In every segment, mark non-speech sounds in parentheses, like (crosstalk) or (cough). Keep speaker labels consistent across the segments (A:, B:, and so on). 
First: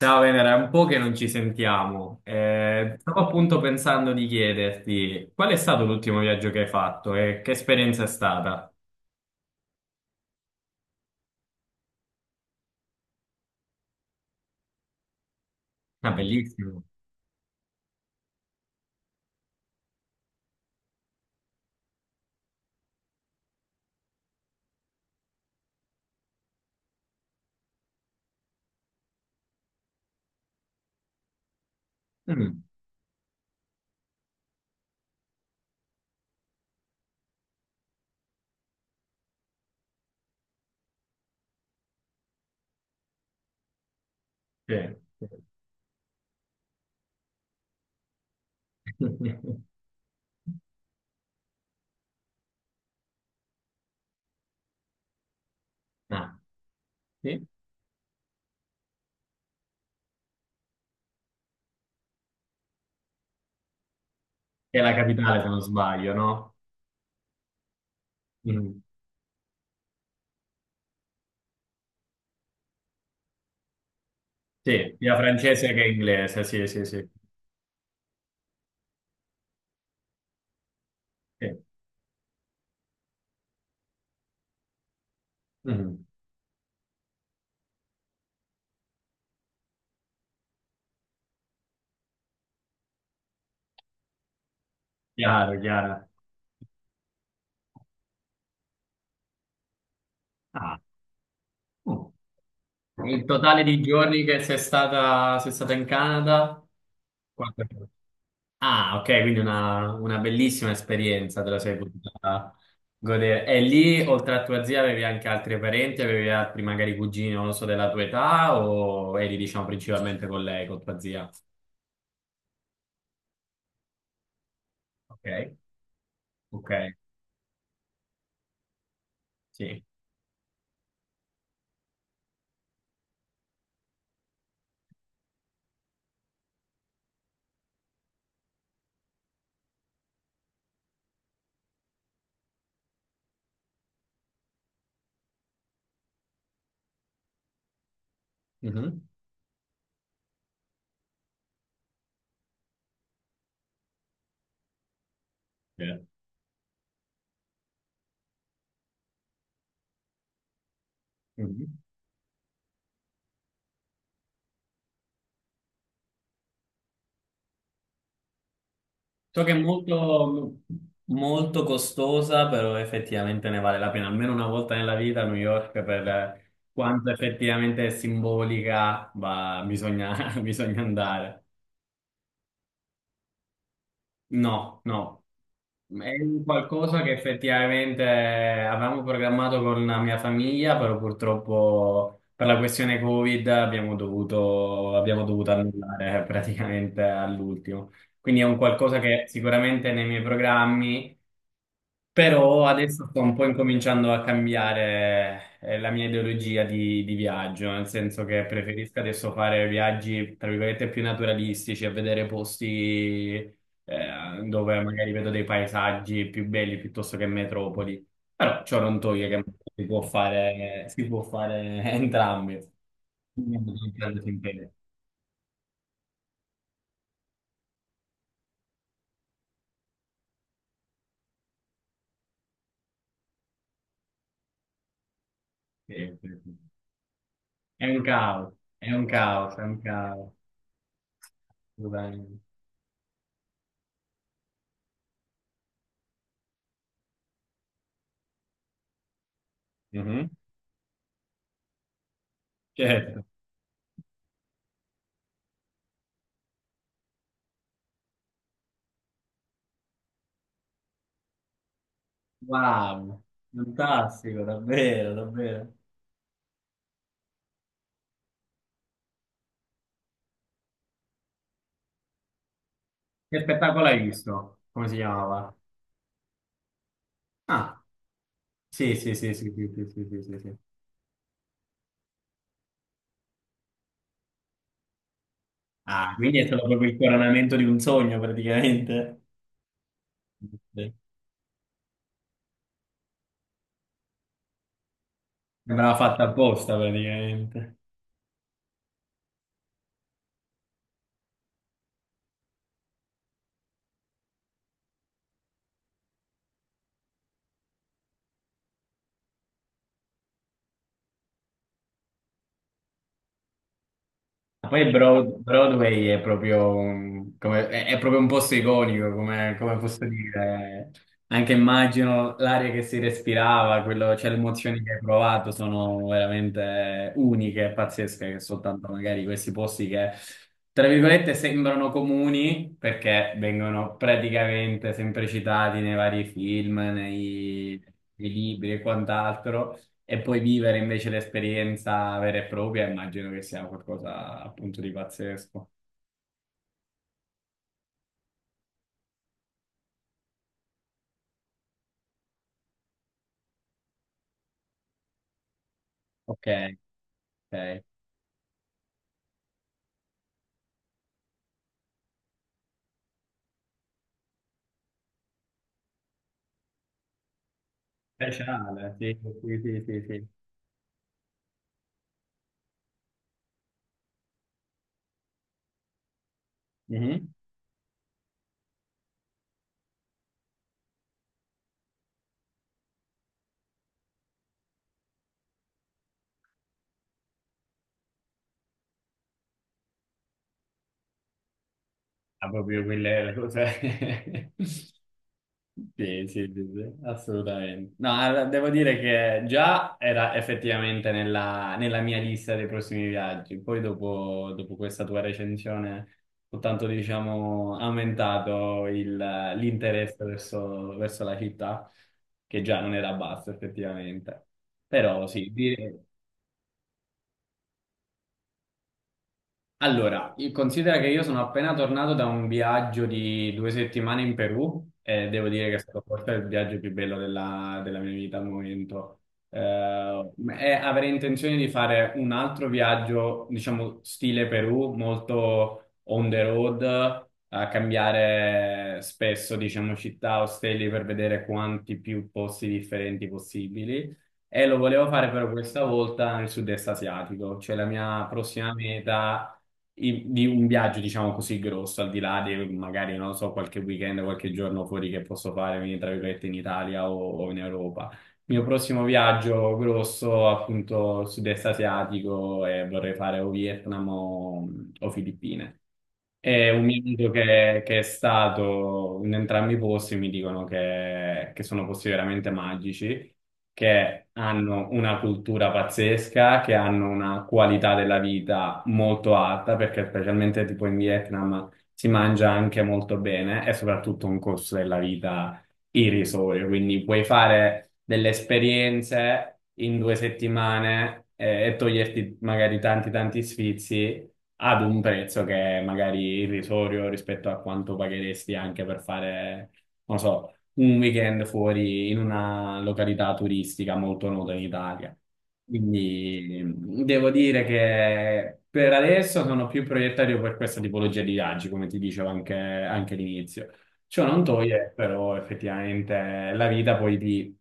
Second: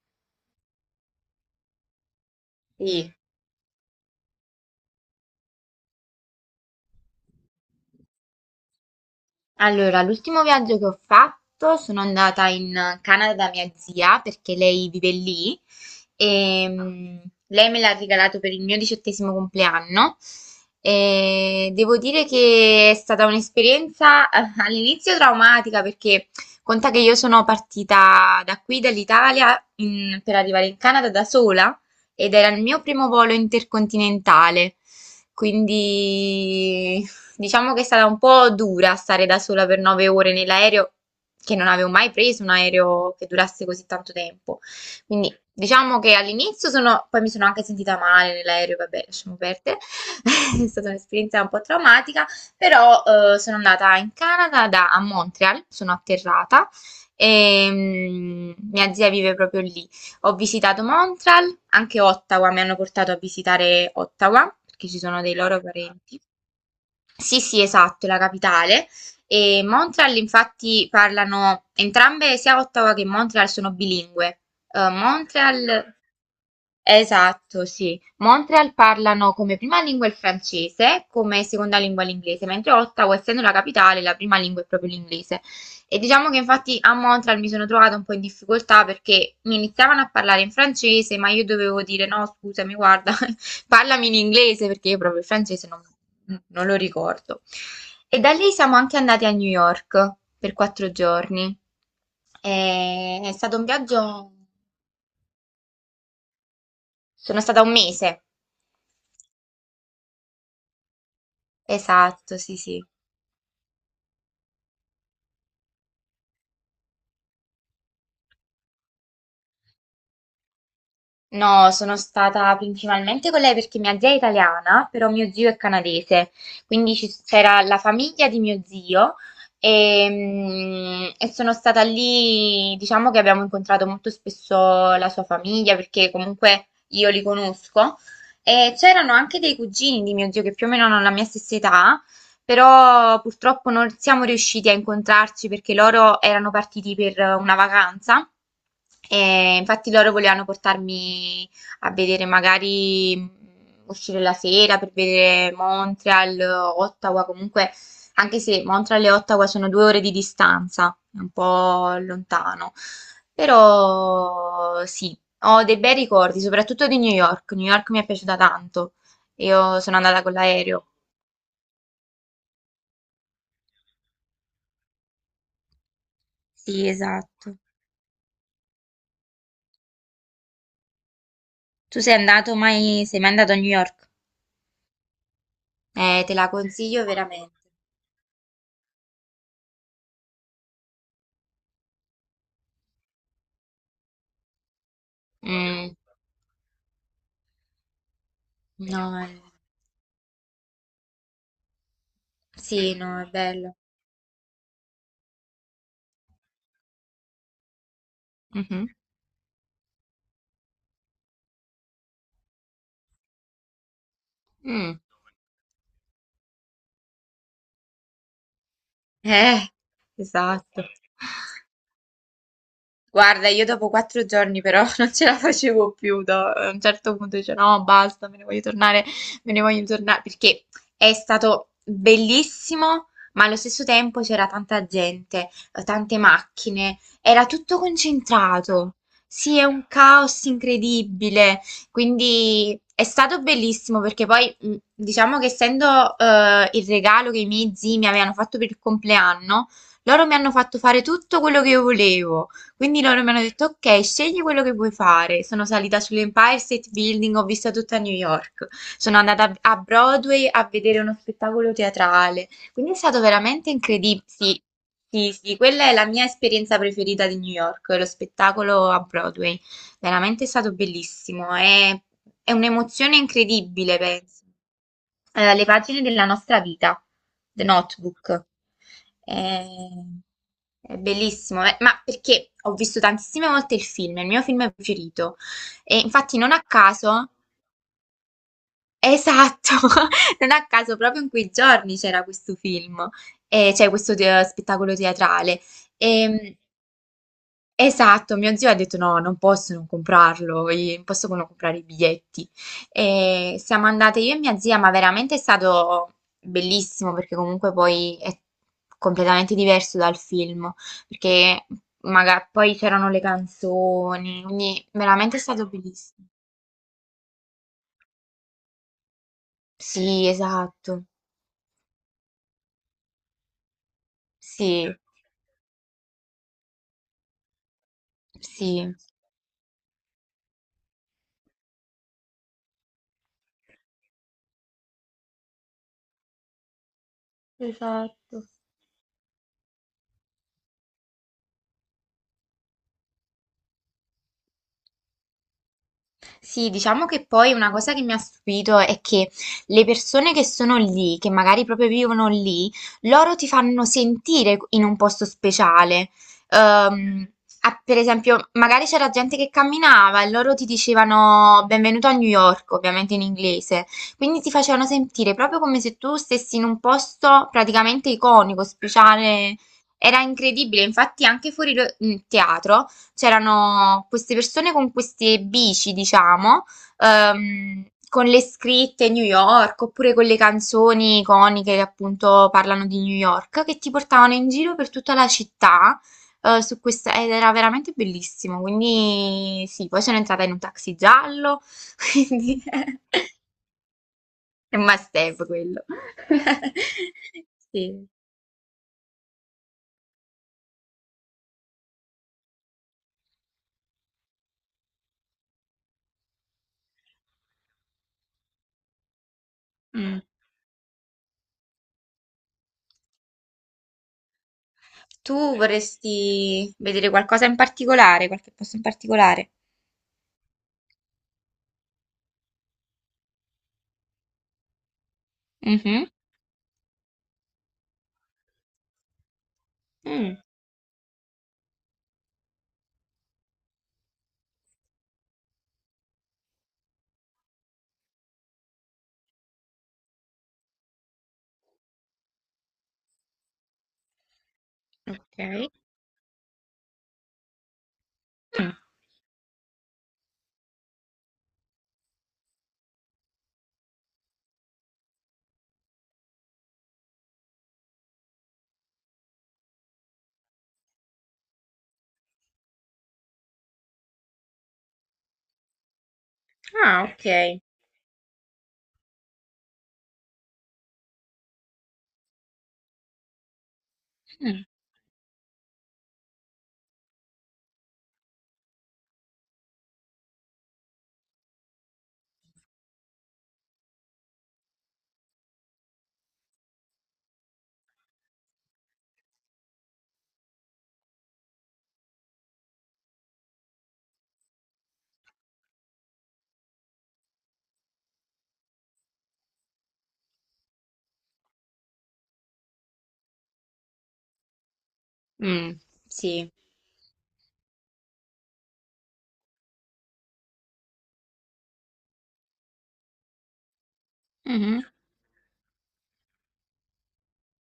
A: Ciao Venera, è un po' che non ci sentiamo. Eh,
B: Sì,
A: stavo appunto pensando di chiederti qual è stato l'ultimo viaggio che hai fatto e che esperienza è stata?
B: allora l'ultimo viaggio che ho fatto sono andata in Canada da mia zia perché lei vive lì
A: Ah,
B: e
A: bellissimo.
B: lei me l'ha regalato per il mio 18° compleanno e devo dire che è stata un'esperienza all'inizio traumatica perché conta che io sono partita da qui dall'Italia per arrivare in Canada da sola ed era
A: Mm,
B: il mio primo volo intercontinentale. Quindi diciamo che è stata un po' dura stare da sola per 9 ore nell'aereo, che non avevo mai preso un aereo che durasse così tanto tempo.
A: sì.
B: Quindi diciamo che all'inizio poi mi sono anche sentita male nell'aereo, vabbè, lasciamo
A: (laughs)
B: perdere. (laughs) È stata un'esperienza un po' traumatica, però sono andata in Canada a Montreal, sono
A: Ah,
B: atterrata
A: sì.
B: e mia zia vive proprio lì. Ho visitato Montreal, anche Ottawa, mi hanno portato a visitare Ottawa
A: Che è
B: perché
A: la
B: ci sono dei
A: capitale, se non
B: loro
A: sbaglio,
B: parenti.
A: no?
B: Sì, sì, esatto, è la
A: Mm.
B: capitale. E Montreal, infatti, parlano entrambe, sia Ottawa che Montreal sono bilingue.
A: Sì, sia francese che
B: Montreal,
A: inglese, sì, sì, sì.
B: esatto, sì. Montreal parlano come prima lingua il francese, come
A: Sì.
B: seconda lingua l'inglese, mentre Ottawa, essendo la capitale, la prima lingua è proprio l'inglese. E
A: Mm.
B: diciamo che infatti a Montreal mi sono trovata un po' in difficoltà perché mi iniziavano a parlare in francese, ma io dovevo dire no, scusami, guarda, parlami in inglese perché io proprio il
A: Chiaro,
B: francese non,
A: chiaro.
B: non lo ricordo. E da lì siamo anche andati a New York per
A: Ah,
B: 4 giorni.
A: oh. Il
B: È stato
A: totale
B: un
A: di giorni
B: viaggio,
A: che sei stata in Canada?
B: sono stata
A: Quanto?
B: un mese.
A: Ah, ok, quindi una bellissima esperienza te la sei
B: Esatto,
A: potuta
B: sì, sì.
A: godere. E lì, oltre a tua zia, avevi anche altri parenti, avevi altri magari cugini, non lo so, della tua età, o eri, diciamo, principalmente con lei, con tua zia?
B: No, sono stata principalmente con lei perché mia zia è italiana, però
A: Ok,
B: mio zio è canadese,
A: ok,
B: quindi c'era la famiglia di mio zio
A: sì.
B: e sono stata lì, diciamo che abbiamo incontrato molto spesso la sua famiglia perché comunque io li conosco e c'erano anche dei cugini di mio zio che più o meno hanno la mia stessa età però purtroppo non siamo riusciti a incontrarci perché loro erano partiti per una vacanza
A: Mhm.
B: e infatti loro volevano portarmi a vedere magari uscire la sera per vedere
A: Eh.
B: Montreal, Ottawa, comunque anche se Montreal e Ottawa sono 2 ore di distanza, è un
A: Mhm.
B: po' lontano. Però sì, ho dei bei ricordi, soprattutto di New York. New York mi è piaciuta tanto.
A: So che è
B: Io sono andata con
A: molto,
B: l'aereo.
A: molto costosa, però effettivamente ne vale la pena, almeno una volta nella vita a New York per
B: Sì,
A: quanto
B: esatto.
A: effettivamente è simbolica, ma bisogna, (laughs) bisogna andare.
B: Tu sei andato mai, sei mai andato a New York?
A: No, no. È
B: Te
A: un
B: la
A: qualcosa
B: consiglio
A: che
B: veramente.
A: effettivamente avevamo programmato con la mia famiglia, però purtroppo per la questione Covid abbiamo dovuto
B: Mm,
A: annullare (laughs) praticamente all'ultimo. Quindi è un qualcosa
B: no,
A: che sicuramente nei miei programmi, però
B: sì,
A: adesso sto
B: no, è
A: un po'
B: bello.
A: incominciando a cambiare la mia ideologia di viaggio, nel senso che
B: Mhm,
A: preferisco adesso fare viaggi, tra virgolette, più naturalistici, a vedere posti dove
B: mm.
A: magari vedo dei paesaggi più belli piuttosto che metropoli. Però ciò non toglie che
B: Eh, esatto.
A: si può fare (laughs) entrambi.
B: Guarda, io dopo
A: Non prendo
B: 4 giorni
A: sempre-
B: però (laughs) non ce la facevo più, a un certo punto dice no, basta, me ne voglio tornare, me ne voglio tornare, perché è stato bellissimo, ma allo stesso tempo c'era tanta gente,
A: Sì,
B: tante
A: sì, sì.
B: macchine, era tutto
A: È un caos, è
B: concentrato.
A: un caos,
B: Sì,
A: è
B: è
A: un
B: un
A: caos.
B: caos incredibile,
A: Scusami.
B: quindi è stato bellissimo perché poi diciamo che essendo il regalo che i miei zii mi avevano fatto per il compleanno, loro
A: Mhm.
B: mi hanno fatto fare tutto quello che io volevo. Quindi loro
A: Certo.
B: mi hanno detto: Ok, scegli quello che vuoi fare. Sono salita sull'Empire State Building, ho visto tutta New York. Sono andata a Broadway a vedere uno spettacolo teatrale. Quindi è stato
A: Wow,
B: veramente incredibile.
A: fantastico,
B: Sì,
A: davvero,
B: sì, sì,
A: davvero.
B: quella è la mia esperienza preferita di New York, lo spettacolo a Broadway. Veramente è stato bellissimo, è un'emozione
A: Che spettacolo
B: incredibile,
A: hai
B: penso.
A: visto? Come si chiamava?
B: Le pagine della nostra vita, The
A: Ah,
B: Notebook.
A: sì, sì, sì, sì,
B: È,
A: sì, sì, sì, sì, sì, sì.
B: è bellissimo, ma perché ho visto tantissime volte il film, è il mio film preferito. E
A: Ah,
B: infatti
A: quindi è
B: non a
A: stato proprio il
B: caso,
A: coronamento di un sogno, praticamente.
B: esatto, (laughs) non a
A: Sì.
B: caso proprio in quei giorni c'era questo film, cioè questo spettacolo teatrale.
A: Sembrava fatta
B: E,
A: apposta, praticamente.
B: Esatto, mio zio ha detto no, non posso non comprarlo, non posso non comprare i biglietti. E siamo andate io e mia zia, ma veramente è stato bellissimo perché comunque poi è completamente diverso dal film, perché magari poi c'erano le canzoni, quindi
A: Poi
B: veramente
A: Broad-
B: è stato
A: Broadway è
B: bellissimo.
A: proprio, è proprio un posto iconico, come, posso
B: Sì,
A: dire.
B: esatto,
A: Anche immagino l'aria che si respirava, cioè le emozioni
B: sì,
A: che hai provato sono veramente uniche e pazzesche, che soltanto
B: sì.
A: magari questi posti che, tra virgolette, sembrano comuni perché vengono praticamente sempre citati nei vari film, nei
B: Esatto.
A: libri e quant'altro. E poi vivere invece l'esperienza vera e propria, immagino che sia qualcosa appunto di pazzesco.
B: Sì, diciamo che poi una cosa che mi ha stupito è che le persone che sono lì, che magari proprio vivono lì, loro ti fanno sentire in un posto speciale.
A: Ok,
B: Ehm, ah,
A: ok.
B: per esempio, magari c'era gente che camminava e loro ti dicevano benvenuto a New York, ovviamente in inglese. Quindi ti facevano sentire proprio come se tu stessi in un posto praticamente iconico,
A: Speciale, sì,
B: speciale.
A: sì, sì, sì,
B: Era
A: sì.
B: incredibile, infatti anche fuori in teatro c'erano queste persone con queste bici, diciamo,
A: Mhm.
B: con le scritte New York oppure con le canzoni iconiche che appunto parlano di New York, che ti portavano in giro per tutta la città. Su questa, ed era veramente bellissimo, quindi sì, poi sono entrata in un taxi giallo, (laughs)
A: Ah,
B: quindi
A: proprio quella è la cosa.
B: è un
A: (laughs)
B: must have quello.
A: Sì, sì, sì, sì,
B: (laughs)
A: assolutamente.
B: Sì.
A: No, allora, devo dire che già era effettivamente nella mia lista dei prossimi viaggi. Poi dopo questa tua recensione ho tanto, diciamo, aumentato il-
B: Mm.
A: l'interesse verso la città, che già non era basso effettivamente. Però
B: Tu
A: sì.
B: vorresti vedere qualcosa in particolare, qualche posto in particolare?
A: Allora, considera che io sono appena tornato da un viaggio di 2 settimane in Perù e devo dire che è stato
B: Mm-hmm.
A: forse il viaggio più bello della mia vita al momento. Eh,
B: Mm,
A: e avrei intenzione di fare un altro viaggio, diciamo, stile Perù, molto on the road, a cambiare spesso, diciamo, città, ostelli per vedere quanti più posti differenti possibili. E lo volevo fare però
B: ok.
A: questa volta nel sud-est asiatico, cioè la mia prossima
B: Mm.
A: meta di un viaggio, diciamo così, grosso, al di là di magari, non lo so, qualche weekend, qualche giorno fuori che posso fare, quindi tra virgolette in Italia o in Europa. Il mio prossimo viaggio grosso, appunto, sud-est asiatico e vorrei fare o Vietnam o Filippine. E un mio
B: Ah,
A: amico
B: ok.
A: che è stato in entrambi i posti mi dicono che, sono posti veramente magici, che
B: Mm,
A: hanno una cultura pazzesca, che hanno una qualità della vita molto alta, perché specialmente tipo in Vietnam si mangia anche molto bene e soprattutto un costo della vita i risori, quindi puoi fare delle esperienze in 2 settimane e toglierti magari tanti tanti sfizi ad un prezzo che è magari irrisorio rispetto a quanto pagheresti anche per fare, non so, un weekend fuori in una località turistica molto nota in Italia.
B: mm, sì.
A: Quindi devo dire che per adesso sono più proiettario per questa tipologia di viaggi, come ti dicevo anche all'inizio. Ciò non
B: Mhm,
A: toglie però effettivamente la vita poi ti,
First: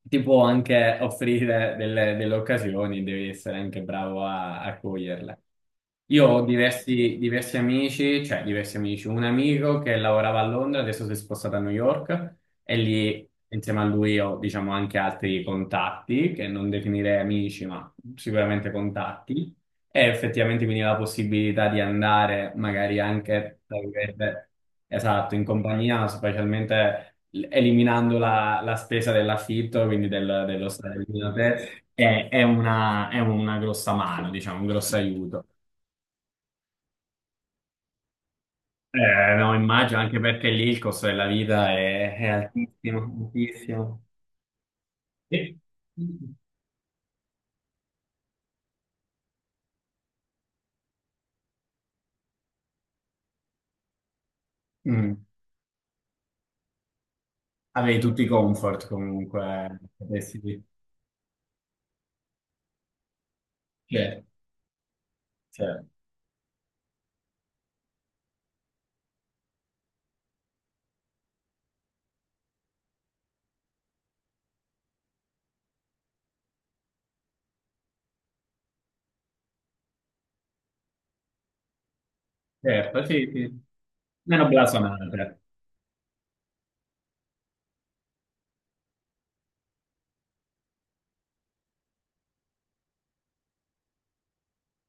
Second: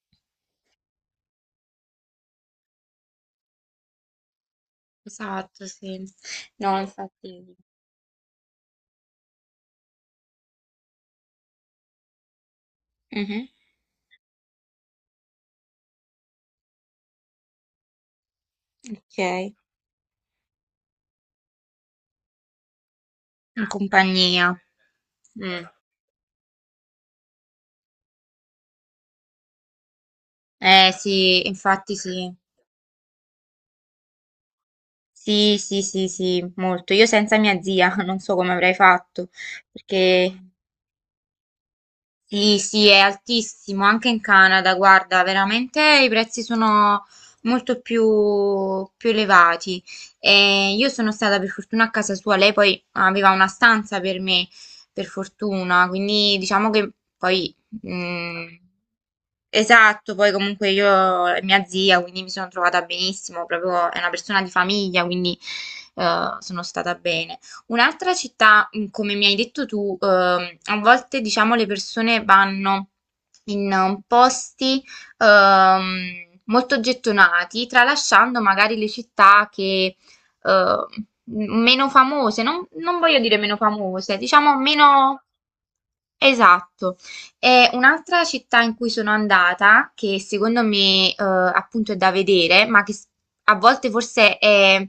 A: ti può anche offrire delle occasioni, devi essere anche bravo a coglierle.
B: esatto, sì.
A: Io ho
B: No,
A: diversi
B: infatti.
A: amici, cioè diversi amici, un amico che lavorava a Londra, adesso si è spostato a New York e lì
B: Mhm,
A: insieme a lui ho diciamo anche altri contatti che non definirei amici, ma sicuramente
B: ok.
A: contatti. E effettivamente quindi la possibilità di andare magari anche,
B: In
A: tra virgolette,
B: compagnia.
A: esatto, in
B: Mm.
A: compagnia, specialmente eliminando la spesa dell'affitto, quindi dello
B: Eh
A: stare lì da
B: sì,
A: te,
B: infatti
A: è,
B: sì.
A: è una, è una grossa mano, diciamo, un grosso aiuto.
B: Sì, sì, sì, sì, molto. Io senza mia zia (laughs) non so come avrei fatto,
A: No, immagino anche
B: perché.
A: perché lì il costo della vita è
B: Sì, sì, è
A: altissimo,
B: altissimo
A: altissimo.
B: anche in Canada, guarda,
A: E-
B: veramente i prezzi sono molto più elevati. E io sono stata per fortuna a casa sua, lei poi aveva una stanza per me, per
A: Mm.
B: fortuna, quindi diciamo che poi.
A: Avevi tutti i
B: mm,
A: comfort comunque,
B: esatto, poi
A: potessi dire.
B: comunque io è mia zia, quindi mi sono trovata benissimo, proprio è una
A: Certo,
B: persona di famiglia, quindi
A: certo,
B: sono stata bene. Un'altra città, come mi hai detto tu, a volte diciamo le persone vanno in posti ehm, molto gettonati, tralasciando magari le città che meno famose, non
A: certo,
B: voglio
A: sì,
B: dire meno
A: sì.
B: famose,
A: Meno
B: diciamo meno.
A: blasonate.
B: Esatto. E un'altra città in cui sono andata, che secondo me appunto è da vedere, ma che a volte forse è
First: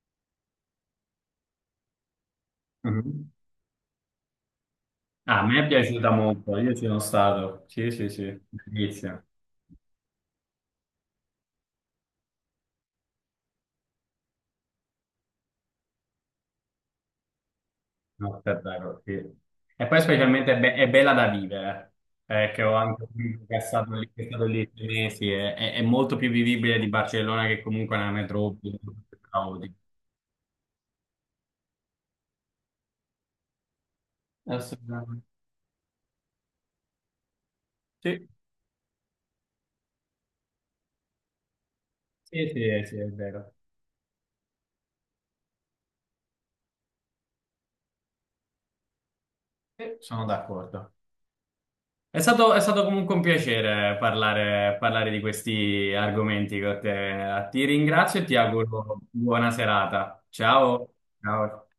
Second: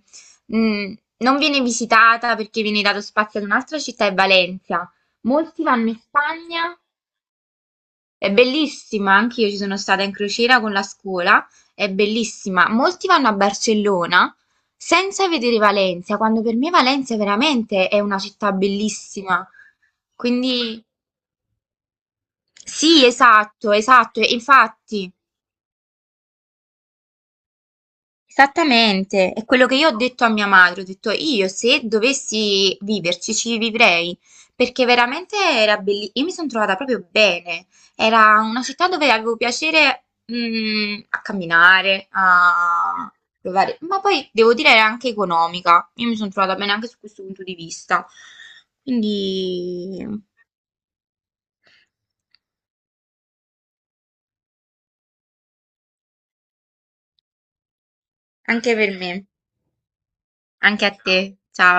B: Non viene visitata perché viene dato
A: Mhm.
B: spazio ad un'altra città, è Valencia.
A: Ah, a me
B: Molti
A: è
B: vanno in
A: piaciuta molto, io
B: Spagna,
A: ci sono stato. Sì, sì,
B: è
A: sì,
B: bellissima,
A: bellissimo.
B: anche io ci sono stata in crociera con la scuola, è bellissima. Molti vanno a Barcellona senza vedere Valencia, quando per me Valencia veramente è una
A: No,
B: città
A: davvero, sì.
B: bellissima.
A: E poi specialmente
B: Quindi
A: è bella da vivere, che ho anche
B: sì,
A: un amico che è
B: esatto,
A: stato lì,
B: esatto,
A: che è
B: e
A: stato lì tre
B: infatti.
A: mesi, è molto più vivibile di Barcellona che comunque è una metropoli.
B: Esattamente, è quello
A: Caotica.
B: che io ho detto a mia madre, ho detto io se dovessi viverci ci vivrei, perché
A: Assolutamente.
B: veramente era bellissimo, io mi sono trovata proprio bene,
A: Sì,
B: era una città dove avevo piacere a camminare,
A: sì, sì, sì, è
B: a
A: vero.
B: provare, ma poi devo dire era anche economica, io mi sono trovata bene anche su questo punto di vista,
A: Sì,
B: quindi
A: sono d'accordo. È stato comunque un piacere parlare di questi argomenti con te. Ti ringrazio e ti
B: anche per
A: auguro
B: me,
A: buona serata.
B: anche a
A: Ciao.
B: te,
A: Ciao.
B: ciao.